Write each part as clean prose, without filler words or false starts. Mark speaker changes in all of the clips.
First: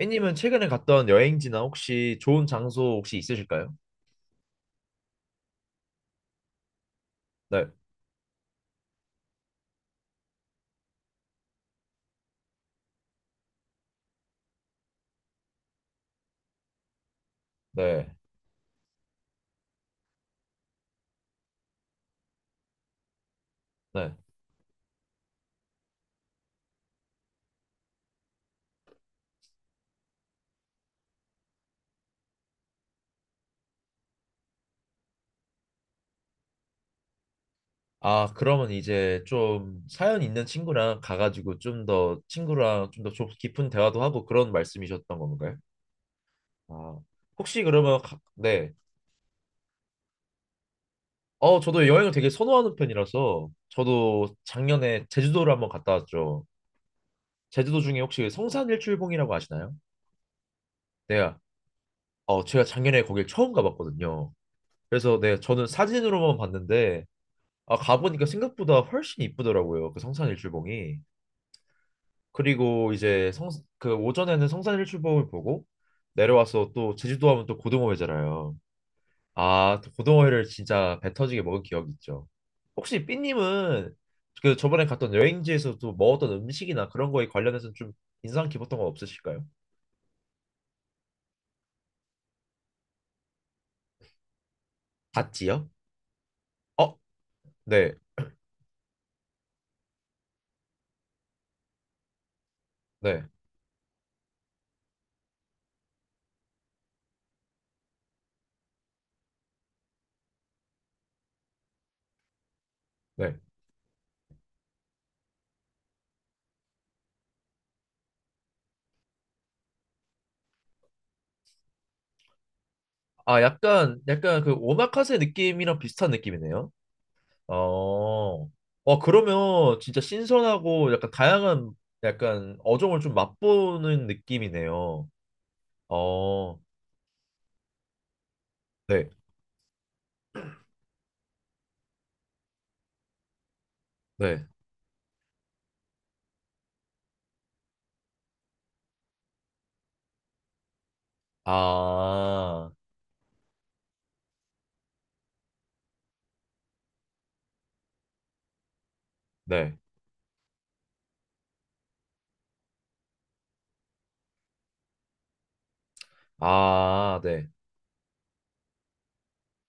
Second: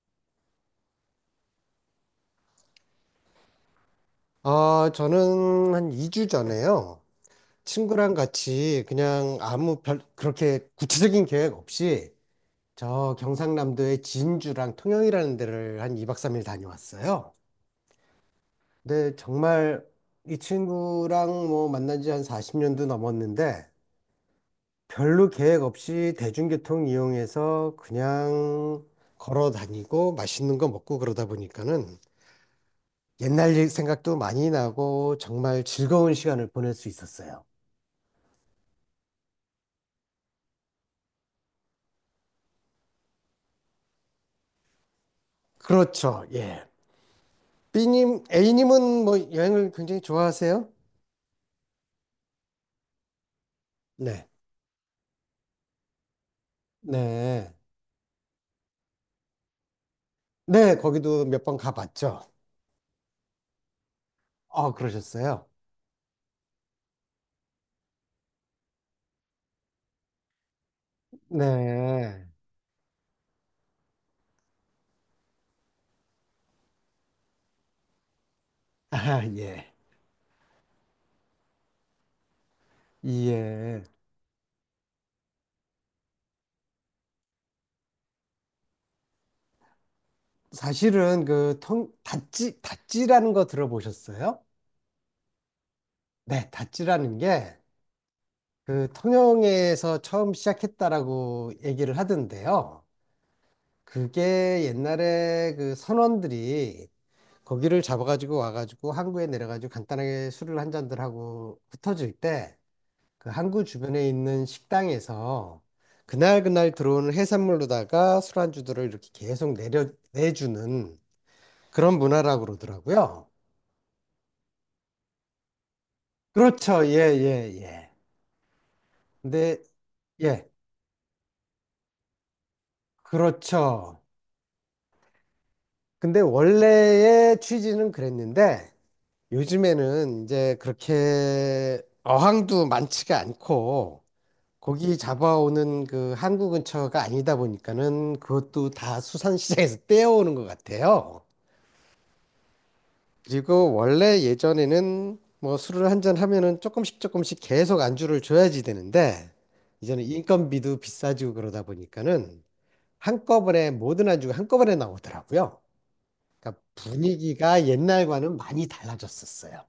Speaker 1: A님은 최근에 갔던 여행지나 혹시 좋은 장소 혹시 있으실까요?
Speaker 2: 아, 저는 한 2주 전에요.
Speaker 1: 네,
Speaker 2: 친구랑 같이 그냥 그렇게 구체적인 계획 없이 저 경상남도의 진주랑 통영이라는 데를 한 2박 3일 다녀왔어요.
Speaker 1: 네,
Speaker 2: 근데 정말 이 친구랑 뭐 만난 지 한 40년도 넘었는데
Speaker 1: 네.
Speaker 2: 별로 계획 없이 대중교통 이용해서 그냥 걸어 다니고 맛있는 거 먹고 그러다 보니까는 옛날 일 생각도 많이 나고 정말 즐거운 시간을 보낼 수 있었어요.
Speaker 1: 아, 그러면 이제 좀 사연 있는 친구랑 가가지고 좀 더 친구랑 좀 더 깊은 대화도 하고 그런 말씀이셨던 건가요?
Speaker 2: 그렇죠. 예.
Speaker 1: 아, 혹시 그러면 가-
Speaker 2: B님,
Speaker 1: 네.
Speaker 2: A님은 뭐 여행을 굉장히 좋아하세요?
Speaker 1: 어, 저도 여행을 되게 선호하는 편이라서 저도
Speaker 2: 네.
Speaker 1: 작년에 제주도를 한번 갔다 왔죠.
Speaker 2: 네.
Speaker 1: 제주도 중에 혹시 성산일출봉이라고 아시나요?
Speaker 2: 네, 거기도
Speaker 1: 네,
Speaker 2: 몇 번 가봤죠.
Speaker 1: 어, 제가 작년에 거길 처음 가봤거든요.
Speaker 2: 아,
Speaker 1: 그래서 네,
Speaker 2: 그러셨어요?
Speaker 1: 저는 사진으로만 봤는데 아, 가보니까 생각보다 훨씬 이쁘더라고요. 그 성산일출봉이.
Speaker 2: 네.
Speaker 1: 그리고 이제 성, 그 오전에는 성산일출봉을 보고 내려와서 또 제주도 하면 또 고등어 회잖아요.
Speaker 2: 아, 예.
Speaker 1: 아, 또 고등어 회를 진짜 배 터지게 먹은 기억이 있죠. 혹시
Speaker 2: 예.
Speaker 1: 삐님은 그 저번에 갔던 여행지에서 도 먹었던 음식이나 그런 거에 관련해서 좀 인상 깊었던 거 없으실까요?
Speaker 2: 사실은 다찌, 다찌라는 거 들어보셨어요?
Speaker 1: 닷지요?
Speaker 2: 네,
Speaker 1: 어,
Speaker 2: 다찌라는 게
Speaker 1: 네,
Speaker 2: 그 통영에서 처음 시작했다라고 얘기를 하던데요.
Speaker 1: 네,
Speaker 2: 그게 옛날에 그 선원들이 거기를 잡아가지고 와가지고 항구에 내려가지고 간단하게 술을 한 잔들 하고 흩어질 때 그
Speaker 1: 네.
Speaker 2: 항구 주변에 있는 식당에서 그날그날 들어오는 해산물로다가 술안주들을 이렇게 계속 내주는 그런 문화라고 그러더라고요.
Speaker 1: 아, 약간, 약간 그 오마카세 느낌이랑 비슷한 느낌이네요.
Speaker 2: 그렇죠. 예, 예, 예.
Speaker 1: 어, 와,
Speaker 2: 근데,
Speaker 1: 그러면 진짜
Speaker 2: 예,
Speaker 1: 신선하고 약간 다양한 약간 어종을 좀
Speaker 2: 그렇죠.
Speaker 1: 맛보는 느낌이네요.
Speaker 2: 근데
Speaker 1: 어,
Speaker 2: 원래의 취지는 그랬는데
Speaker 1: 네,
Speaker 2: 요즘에는 이제 그렇게 어항도 많지가 않고
Speaker 1: 네.
Speaker 2: 고기 잡아오는 그 한국 근처가 아니다 보니까는 그것도 다 수산시장에서 떼어오는 것 같아요.
Speaker 1: 아,
Speaker 2: 그리고 원래 예전에는 뭐 술을 한 잔 하면은 조금씩 조금씩 계속 안주를 줘야지 되는데
Speaker 1: 네.
Speaker 2: 이제는 인건비도 비싸지고 그러다 보니까는 한꺼번에 모든 안주가 한꺼번에 나오더라고요. 그러니까
Speaker 1: 아, 네.
Speaker 2: 분위기가 옛날과는 많이 달라졌었어요.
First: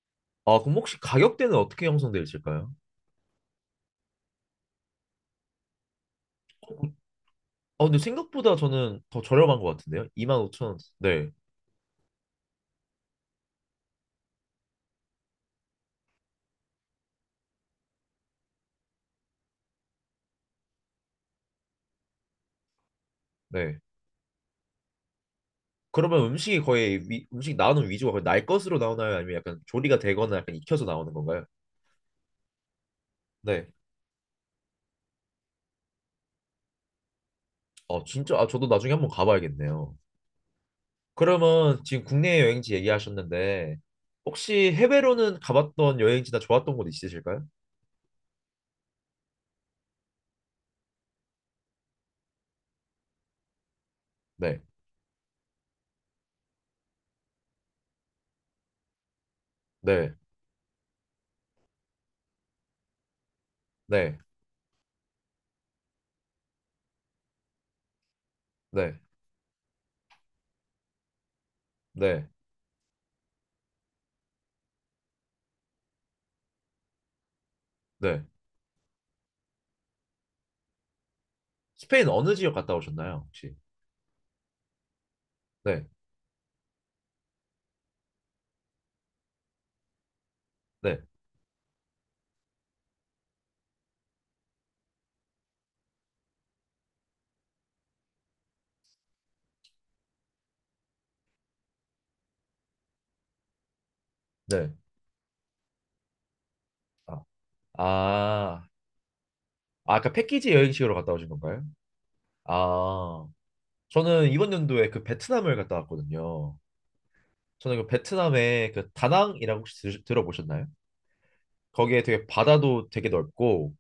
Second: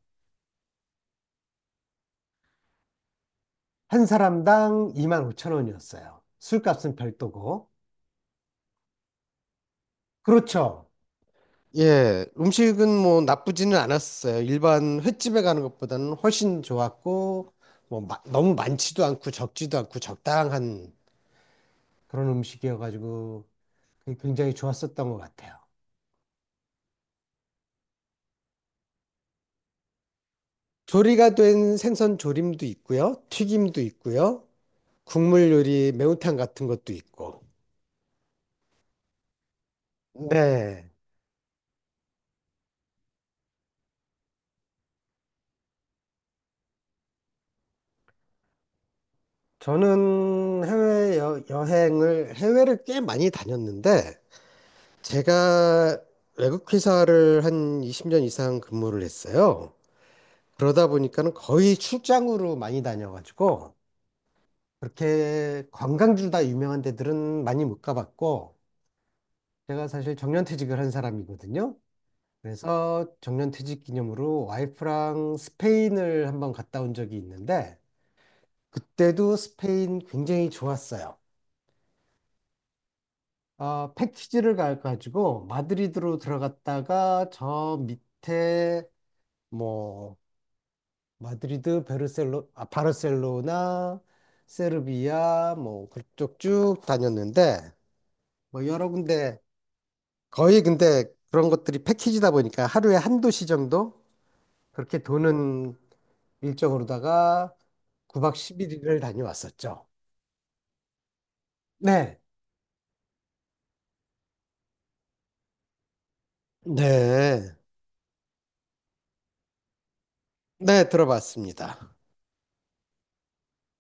Speaker 1: 아, 그럼 혹시 가격대는 어떻게 형성되어 있을까요?
Speaker 2: 한 사람당 2만 5천 원이었어요. 술값은 별도고.
Speaker 1: 아, 근데 생각보다 저는 더 저렴한 것 같은데요? 25,000원.
Speaker 2: 그렇죠.
Speaker 1: 네,
Speaker 2: 예, 음식은 뭐 나쁘지는 않았어요. 일반 횟집에 가는 것보다는 훨씬 좋았고, 뭐 너무 많지도 않고 적지도 않고 적당한 그런 음식이어가지고
Speaker 1: 네.
Speaker 2: 굉장히 좋았었던 것 같아요.
Speaker 1: 그러면 음식이 거의 위, 음식 나오는 위주가 거의 날 것으로 나오나요? 아니면 약간 조리가 되거나 약간 익혀서 나오는
Speaker 2: 조리가
Speaker 1: 건가요?
Speaker 2: 된 생선 조림도 있고요,
Speaker 1: 네.
Speaker 2: 튀김도 있고요, 국물 요리 매운탕 같은 것도 있고.
Speaker 1: 어, 진짜, 아, 저도 나중에 한번 가봐야겠네요.
Speaker 2: 네,
Speaker 1: 그러면 지금 국내 여행지 얘기하셨는데 혹시 해외로는 가봤던 여행지나 좋았던 곳 있으실까요?
Speaker 2: 저는 해외 여행을 해외를 꽤 많이 다녔는데
Speaker 1: 네,
Speaker 2: 제가 외국 회사를 한 20년 이상 근무를 했어요.
Speaker 1: 네,
Speaker 2: 그러다 보니까는 거의 출장으로 많이 다녀가지고
Speaker 1: 네,
Speaker 2: 그렇게 관광지로 다 유명한 데들은 많이 못 가봤고
Speaker 1: 네,
Speaker 2: 제가 사실 정년퇴직을 한 사람이거든요.
Speaker 1: 네,
Speaker 2: 그래서 정년퇴직 기념으로 와이프랑 스페인을 한번 갔다 온 적이 있는데
Speaker 1: 네.
Speaker 2: 그때도 스페인 굉장히 좋았어요.
Speaker 1: 스페인 어느 지역 갔다 오셨나요, 혹시?
Speaker 2: 어, 패키지를 가가지고
Speaker 1: 네,
Speaker 2: 마드리드로 들어갔다가 저 밑에 뭐
Speaker 1: 네,
Speaker 2: 마드리드, 바르셀로나, 세르비아, 뭐, 그쪽 쭉 다녔는데, 뭐, 여러 군데, 거의 근데 그런 것들이 패키지다 보니까 하루에 한 도시 정도?
Speaker 1: 네.
Speaker 2: 그렇게 도는
Speaker 1: 아,
Speaker 2: 일정으로다가 9박
Speaker 1: 아,
Speaker 2: 11일을 다녀왔었죠.
Speaker 1: 아, 까 패키지 여행식으로 갔다 오신 건가요?
Speaker 2: 네.
Speaker 1: 아, 저는 이번 연도에 그 베트남을 갔다 왔거든요.
Speaker 2: 네.
Speaker 1: 저는 그 베트남의 그 다낭이라고 혹시 들, 들어보셨나요?
Speaker 2: 네, 들어봤습니다.
Speaker 1: 거기에 되게 바다도 되게 넓고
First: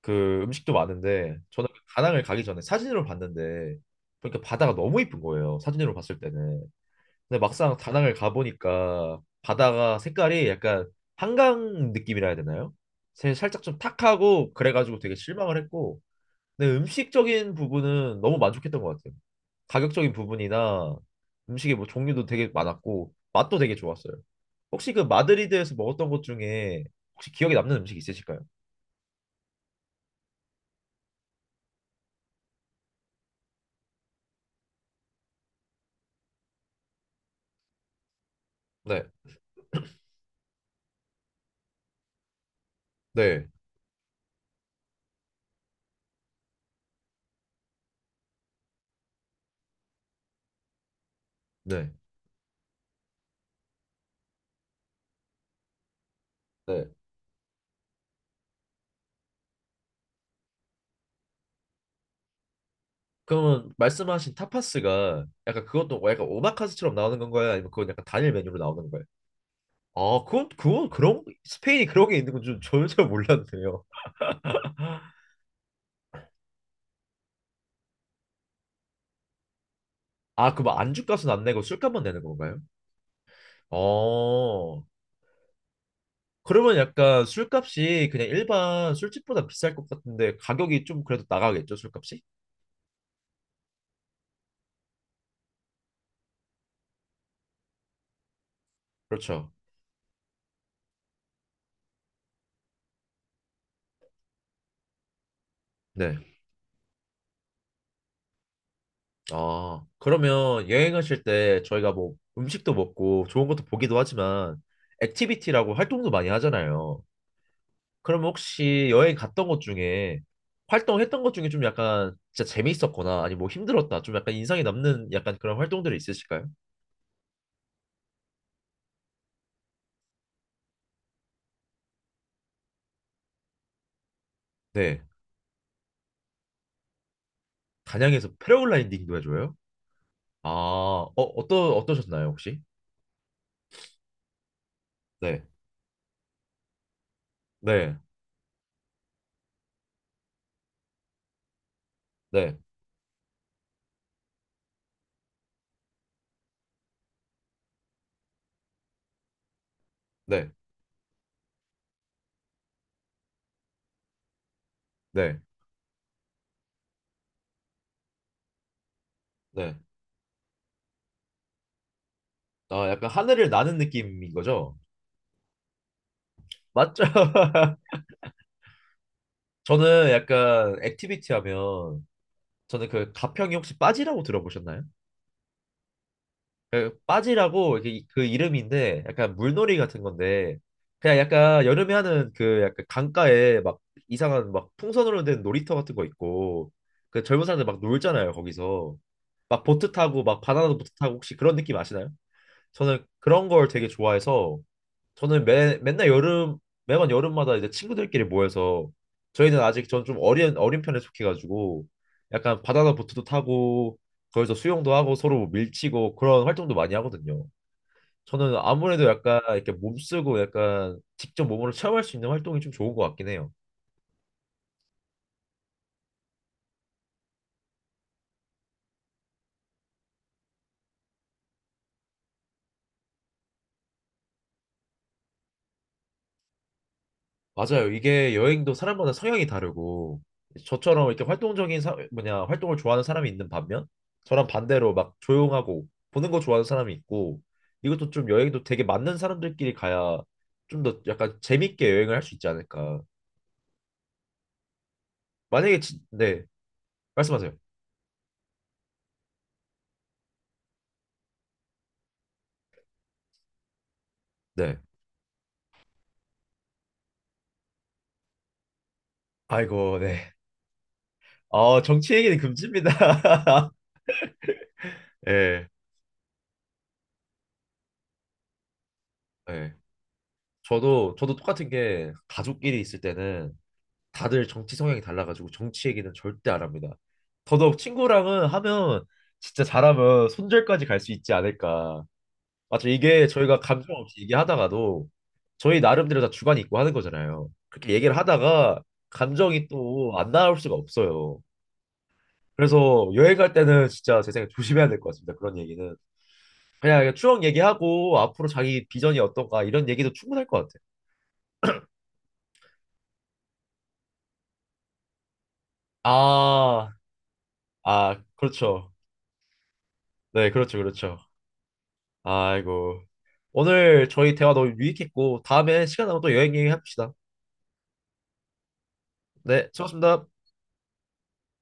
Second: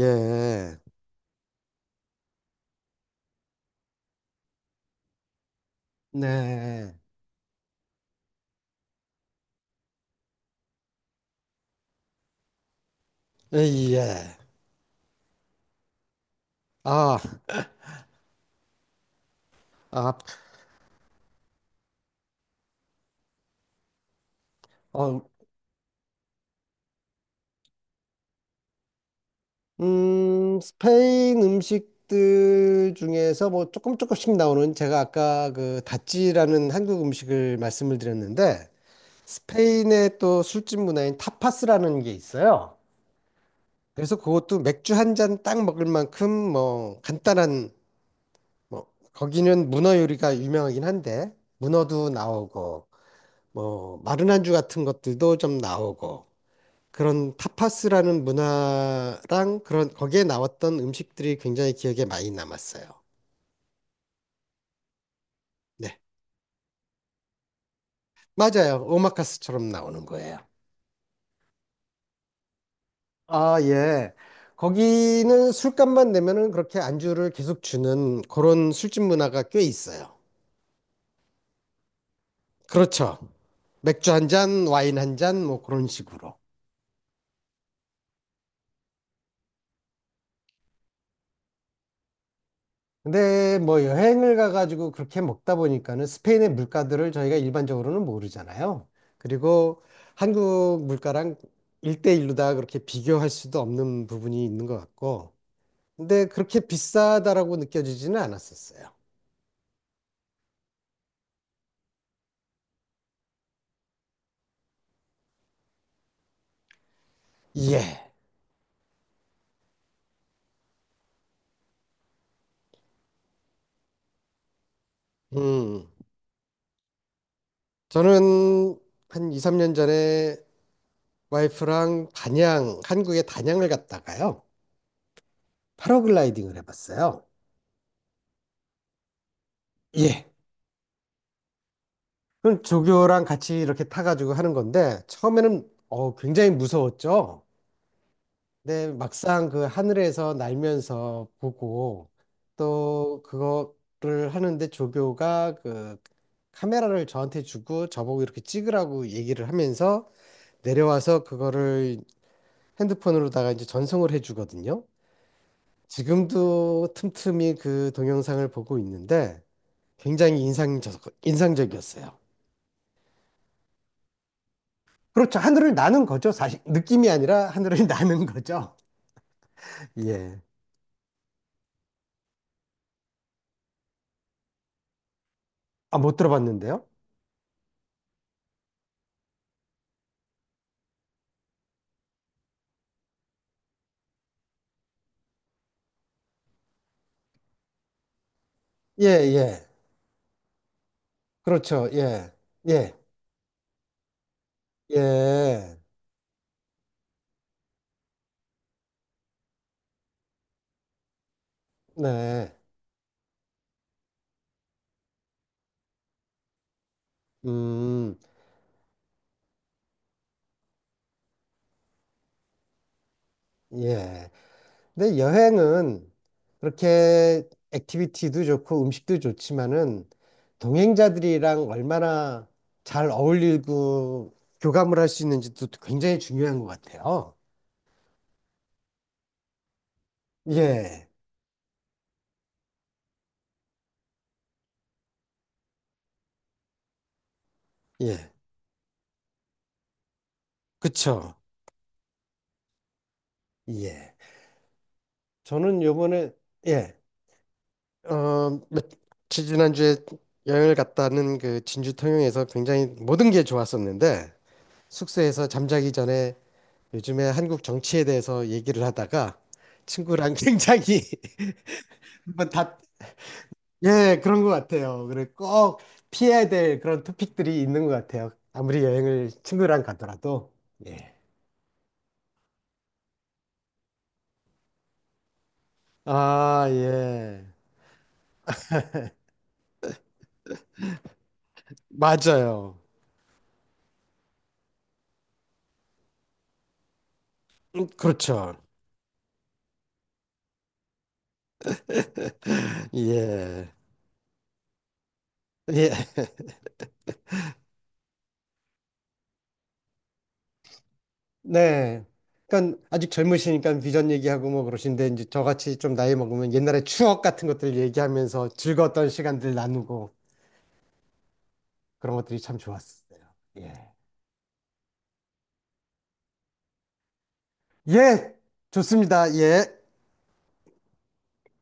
Speaker 1: 그 음식도 많은데 저는 다낭을 가기 전에 사진으로 봤는데 그러니까 바다가 너무 이쁜 거예요. 사진으로 봤을 때는.
Speaker 2: 네.
Speaker 1: 근데 막상 다낭을 가보니까 바다가 색깔이 약간 한강 느낌이라 해야 되나요? 새- 살짝 좀
Speaker 2: 예.
Speaker 1: 탁하고 그래가지고 되게 실망을 했고 근데
Speaker 2: 아,
Speaker 1: 음식적인 부분은 너무 만족했던 것 같아요.
Speaker 2: 아,
Speaker 1: 가격적인 부분이나 음식의 뭐 종류도 되게 많았고 맛도 되게 좋았어요. 혹시 그
Speaker 2: 어,
Speaker 1: 마드리드에서 먹었던 것 중에 혹시 기억에 남는 음식 있으실까요?
Speaker 2: 스페인 음식들 중에서 뭐 조금 조금씩 나오는 제가 아까 그 다찌라는 한국 음식을 말씀을 드렸는데
Speaker 1: 네,
Speaker 2: 스페인의 또 술집 문화인 타파스라는 게 있어요.
Speaker 1: 네,
Speaker 2: 그래서 그것도 맥주 한 잔 딱 먹을 만큼 뭐 간단한 뭐 거기는 문어 요리가 유명하긴 한데
Speaker 1: 네.
Speaker 2: 문어도 나오고 뭐 마른 안주 같은 것들도 좀 나오고
Speaker 1: 네.
Speaker 2: 그런 타파스라는 문화랑 그런 거기에 나왔던 음식들이 굉장히 기억에 많이 남았어요.
Speaker 1: 그러면 말씀하신 타파스가 약간
Speaker 2: 네,
Speaker 1: 그것도 약간 오마카세처럼 나오는 건가요? 아니면 그건 약간 단일 메뉴로
Speaker 2: 맞아요.
Speaker 1: 나오는 거예요?
Speaker 2: 오마카스처럼 나오는
Speaker 1: 아,
Speaker 2: 거예요.
Speaker 1: 그건 그런 스페인이 그런 게 있는 건 좀 전혀
Speaker 2: 아,
Speaker 1: 몰랐네요.
Speaker 2: 예. 거기는 술값만 내면은 그렇게 안주를 계속 주는 그런 술집 문화가 꽤 있어요.
Speaker 1: 아, 그럼 안주값은 안 내고 술값만 내는 건가요?
Speaker 2: 그렇죠. 맥주 한 잔,
Speaker 1: 어,
Speaker 2: 와인 한 잔, 뭐 그런 식으로.
Speaker 1: 그러면 약간 술값이 그냥 일반 술집보다 비쌀 것 같은데 가격이 좀 그래도 나가겠죠, 술값이?
Speaker 2: 근데 뭐 여행을 가가지고 그렇게 먹다 보니까는 스페인의 물가들을 저희가 일반적으로는 모르잖아요.
Speaker 1: 그렇죠.
Speaker 2: 그리고 한국 물가랑 일대일로다 그렇게 비교할 수도 없는 부분이 있는 것 같고.
Speaker 1: 네.
Speaker 2: 근데 그렇게 비싸다라고 느껴지지는 않았었어요.
Speaker 1: 아, 그러면 여행하실 때 저희가 뭐 음식도 먹고 좋은 것도 보기도 하지만 액티비티라고 활동도 많이 하잖아요.
Speaker 2: 예.
Speaker 1: 그럼 혹시 여행 갔던 것 중에 활동했던 것 중에 좀 약간 진짜 재미있었거나 아니 뭐 힘들었다 좀 약간 인상이 남는 약간 그런
Speaker 2: 음.
Speaker 1: 활동들이 있으실까요?
Speaker 2: 저는 한 이삼 년 전에 와이프랑 단양, 한국의 단양을 갔다가요.
Speaker 1: 네.
Speaker 2: 패러글라이딩을 해봤어요.
Speaker 1: 단양에서 패러글라이딩도 해줘요?
Speaker 2: 예.
Speaker 1: 아, 어, 어떠, 어떠셨나요, 혹시?
Speaker 2: 그럼 조교랑 같이 이렇게 타가지고 하는 건데,
Speaker 1: 네.
Speaker 2: 처음에는 굉장히 무서웠죠?
Speaker 1: 네.
Speaker 2: 근데 막상 그 하늘에서 날면서 보고,
Speaker 1: 네.
Speaker 2: 또 그거를 하는데 조교가 그 카메라를 저한테 주고 저보고 이렇게 찍으라고 얘기를 하면서
Speaker 1: 네.
Speaker 2: 내려와서 그거를 핸드폰으로다가 이제 전송을 해주거든요.
Speaker 1: 네.
Speaker 2: 지금도 틈틈이 그 동영상을 보고 있는데
Speaker 1: 네.
Speaker 2: 굉장히 인상적이었어요.
Speaker 1: 아, 약간 하늘을 나는 느낌인 거죠?
Speaker 2: 그렇죠. 하늘을 나는 거죠. 사실
Speaker 1: 맞죠?
Speaker 2: 느낌이 아니라 하늘을 나는 거죠.
Speaker 1: 저는
Speaker 2: 예.
Speaker 1: 약간 액티비티 하면 저는 그 가평이 혹시 빠지라고 들어보셨나요?
Speaker 2: 아, 못 들어봤는데요?
Speaker 1: 그 빠지라고 이렇게 그 이름인데 약간 물놀이 같은 건데 그냥 약간 여름에 하는 그 약간 강가에 막 이상한 막 풍선으로 된 놀이터 같은 거 있고 그 젊은 사람들 막 놀잖아요 거기서
Speaker 2: 예,
Speaker 1: 막
Speaker 2: 예.
Speaker 1: 보트 타고 막 바나나 보트 타고 혹시 그런 느낌
Speaker 2: 그렇죠.
Speaker 1: 아시나요?
Speaker 2: 예. 예.
Speaker 1: 저는 그런 걸 되게 좋아해서 저는 매,
Speaker 2: 예.
Speaker 1: 맨날 여름 매번 여름마다 이제 친구들끼리 모여서 저희는 아직 전 좀 어린 편에 속해가지고
Speaker 2: 네.
Speaker 1: 약간 바나나 보트도 타고 거기서 수영도 하고 서로 뭐 밀치고 그런 활동도 많이 하거든요.
Speaker 2: 음.
Speaker 1: 저는 아무래도 약간 이렇게 몸쓰고 약간 직접 몸으로 체험할 수 있는 활동이 좀 좋은 것 같긴 해요.
Speaker 2: 예. 근데 여행은 그렇게 액티비티도 좋고 음식도 좋지만은 동행자들이랑 얼마나 잘 어울리고 교감을 할 수 있는지도 굉장히 중요한 것 같아요.
Speaker 1: 맞아요. 이게 여행도 사람마다 성향이 다르고 저처럼
Speaker 2: 예.
Speaker 1: 이렇게 활동적인 사, 뭐냐 활동을 좋아하는 사람이 있는 반면 저랑 반대로 막 조용하고 보는 거 좋아하는 사람이 있고 이것도 좀
Speaker 2: 예.
Speaker 1: 여행도 되게 맞는 사람들끼리 가야 좀 더
Speaker 2: 그쵸.
Speaker 1: 약간 재밌게 여행을 할 수 있지 않을까.
Speaker 2: 예.
Speaker 1: 만약에
Speaker 2: 저는
Speaker 1: 진,
Speaker 2: 요번에
Speaker 1: 네
Speaker 2: 예.
Speaker 1: 말씀하세요.
Speaker 2: 며칠 지난주에 여행을 갔다는 그 진주 통영에서 굉장히 모든 게 좋았었는데
Speaker 1: 네.
Speaker 2: 숙소에서 잠자기 전에 요즘에 한국 정치에 대해서 얘기를 하다가
Speaker 1: 아이고 네.
Speaker 2: 친구랑 굉장히
Speaker 1: 아 정치 얘기는
Speaker 2: 한번 다,
Speaker 1: 금지입니다.
Speaker 2: 예, 그런 것 같아요. 그래,
Speaker 1: 예.
Speaker 2: 꼭 피해야 될 그런 토픽들이 있는 것 같아요. 아무리 여행을
Speaker 1: 예.
Speaker 2: 친구랑 가더라도.
Speaker 1: 저도
Speaker 2: 예.
Speaker 1: 저도 똑같은 게 가족끼리 있을 때는 다들 정치 성향이 달라가지고 정치 얘기는 절대 안
Speaker 2: 아,
Speaker 1: 합니다.
Speaker 2: 예.
Speaker 1: 더더욱 친구랑은 하면 진짜 잘하면 손절까지 갈 수 있지 않을까.
Speaker 2: 맞아요.
Speaker 1: 맞죠? 이게 저희가 감정 없이 얘기하다가도 저희 나름대로 다 주관이 있고 하는 거잖아요. 그렇게 얘기를
Speaker 2: 그렇죠.
Speaker 1: 하다가 감정이 또 안 나올 수가 없어요. 그래서 여행 갈
Speaker 2: 예.
Speaker 1: 때는 진짜 제 생각에 조심해야 될 것 같습니다. 그런
Speaker 2: 예.
Speaker 1: 얘기는. 그냥 추억 얘기하고 앞으로 자기 비전이 어떤가 이런 얘기도 충분할 것 같아요.
Speaker 2: 네. 그러니까 아직 젊으시니까 비전 얘기하고 뭐 그러신데 이제 저같이 좀 나이 먹으면 옛날에
Speaker 1: 아,
Speaker 2: 추억 같은 것들
Speaker 1: 아,
Speaker 2: 얘기하면서
Speaker 1: 그렇죠.
Speaker 2: 즐거웠던 시간들 나누고
Speaker 1: 네, 그렇죠, 그렇죠.
Speaker 2: 그런 것들이 참
Speaker 1: 아이고.
Speaker 2: 좋았어요. 예.
Speaker 1: 오늘 저희 대화 너무 유익했고, 다음에 시간 나면 또 여행 얘기합시다.
Speaker 2: 예. 좋습니다.
Speaker 1: 네,
Speaker 2: 예.
Speaker 1: 수고하셨습니다.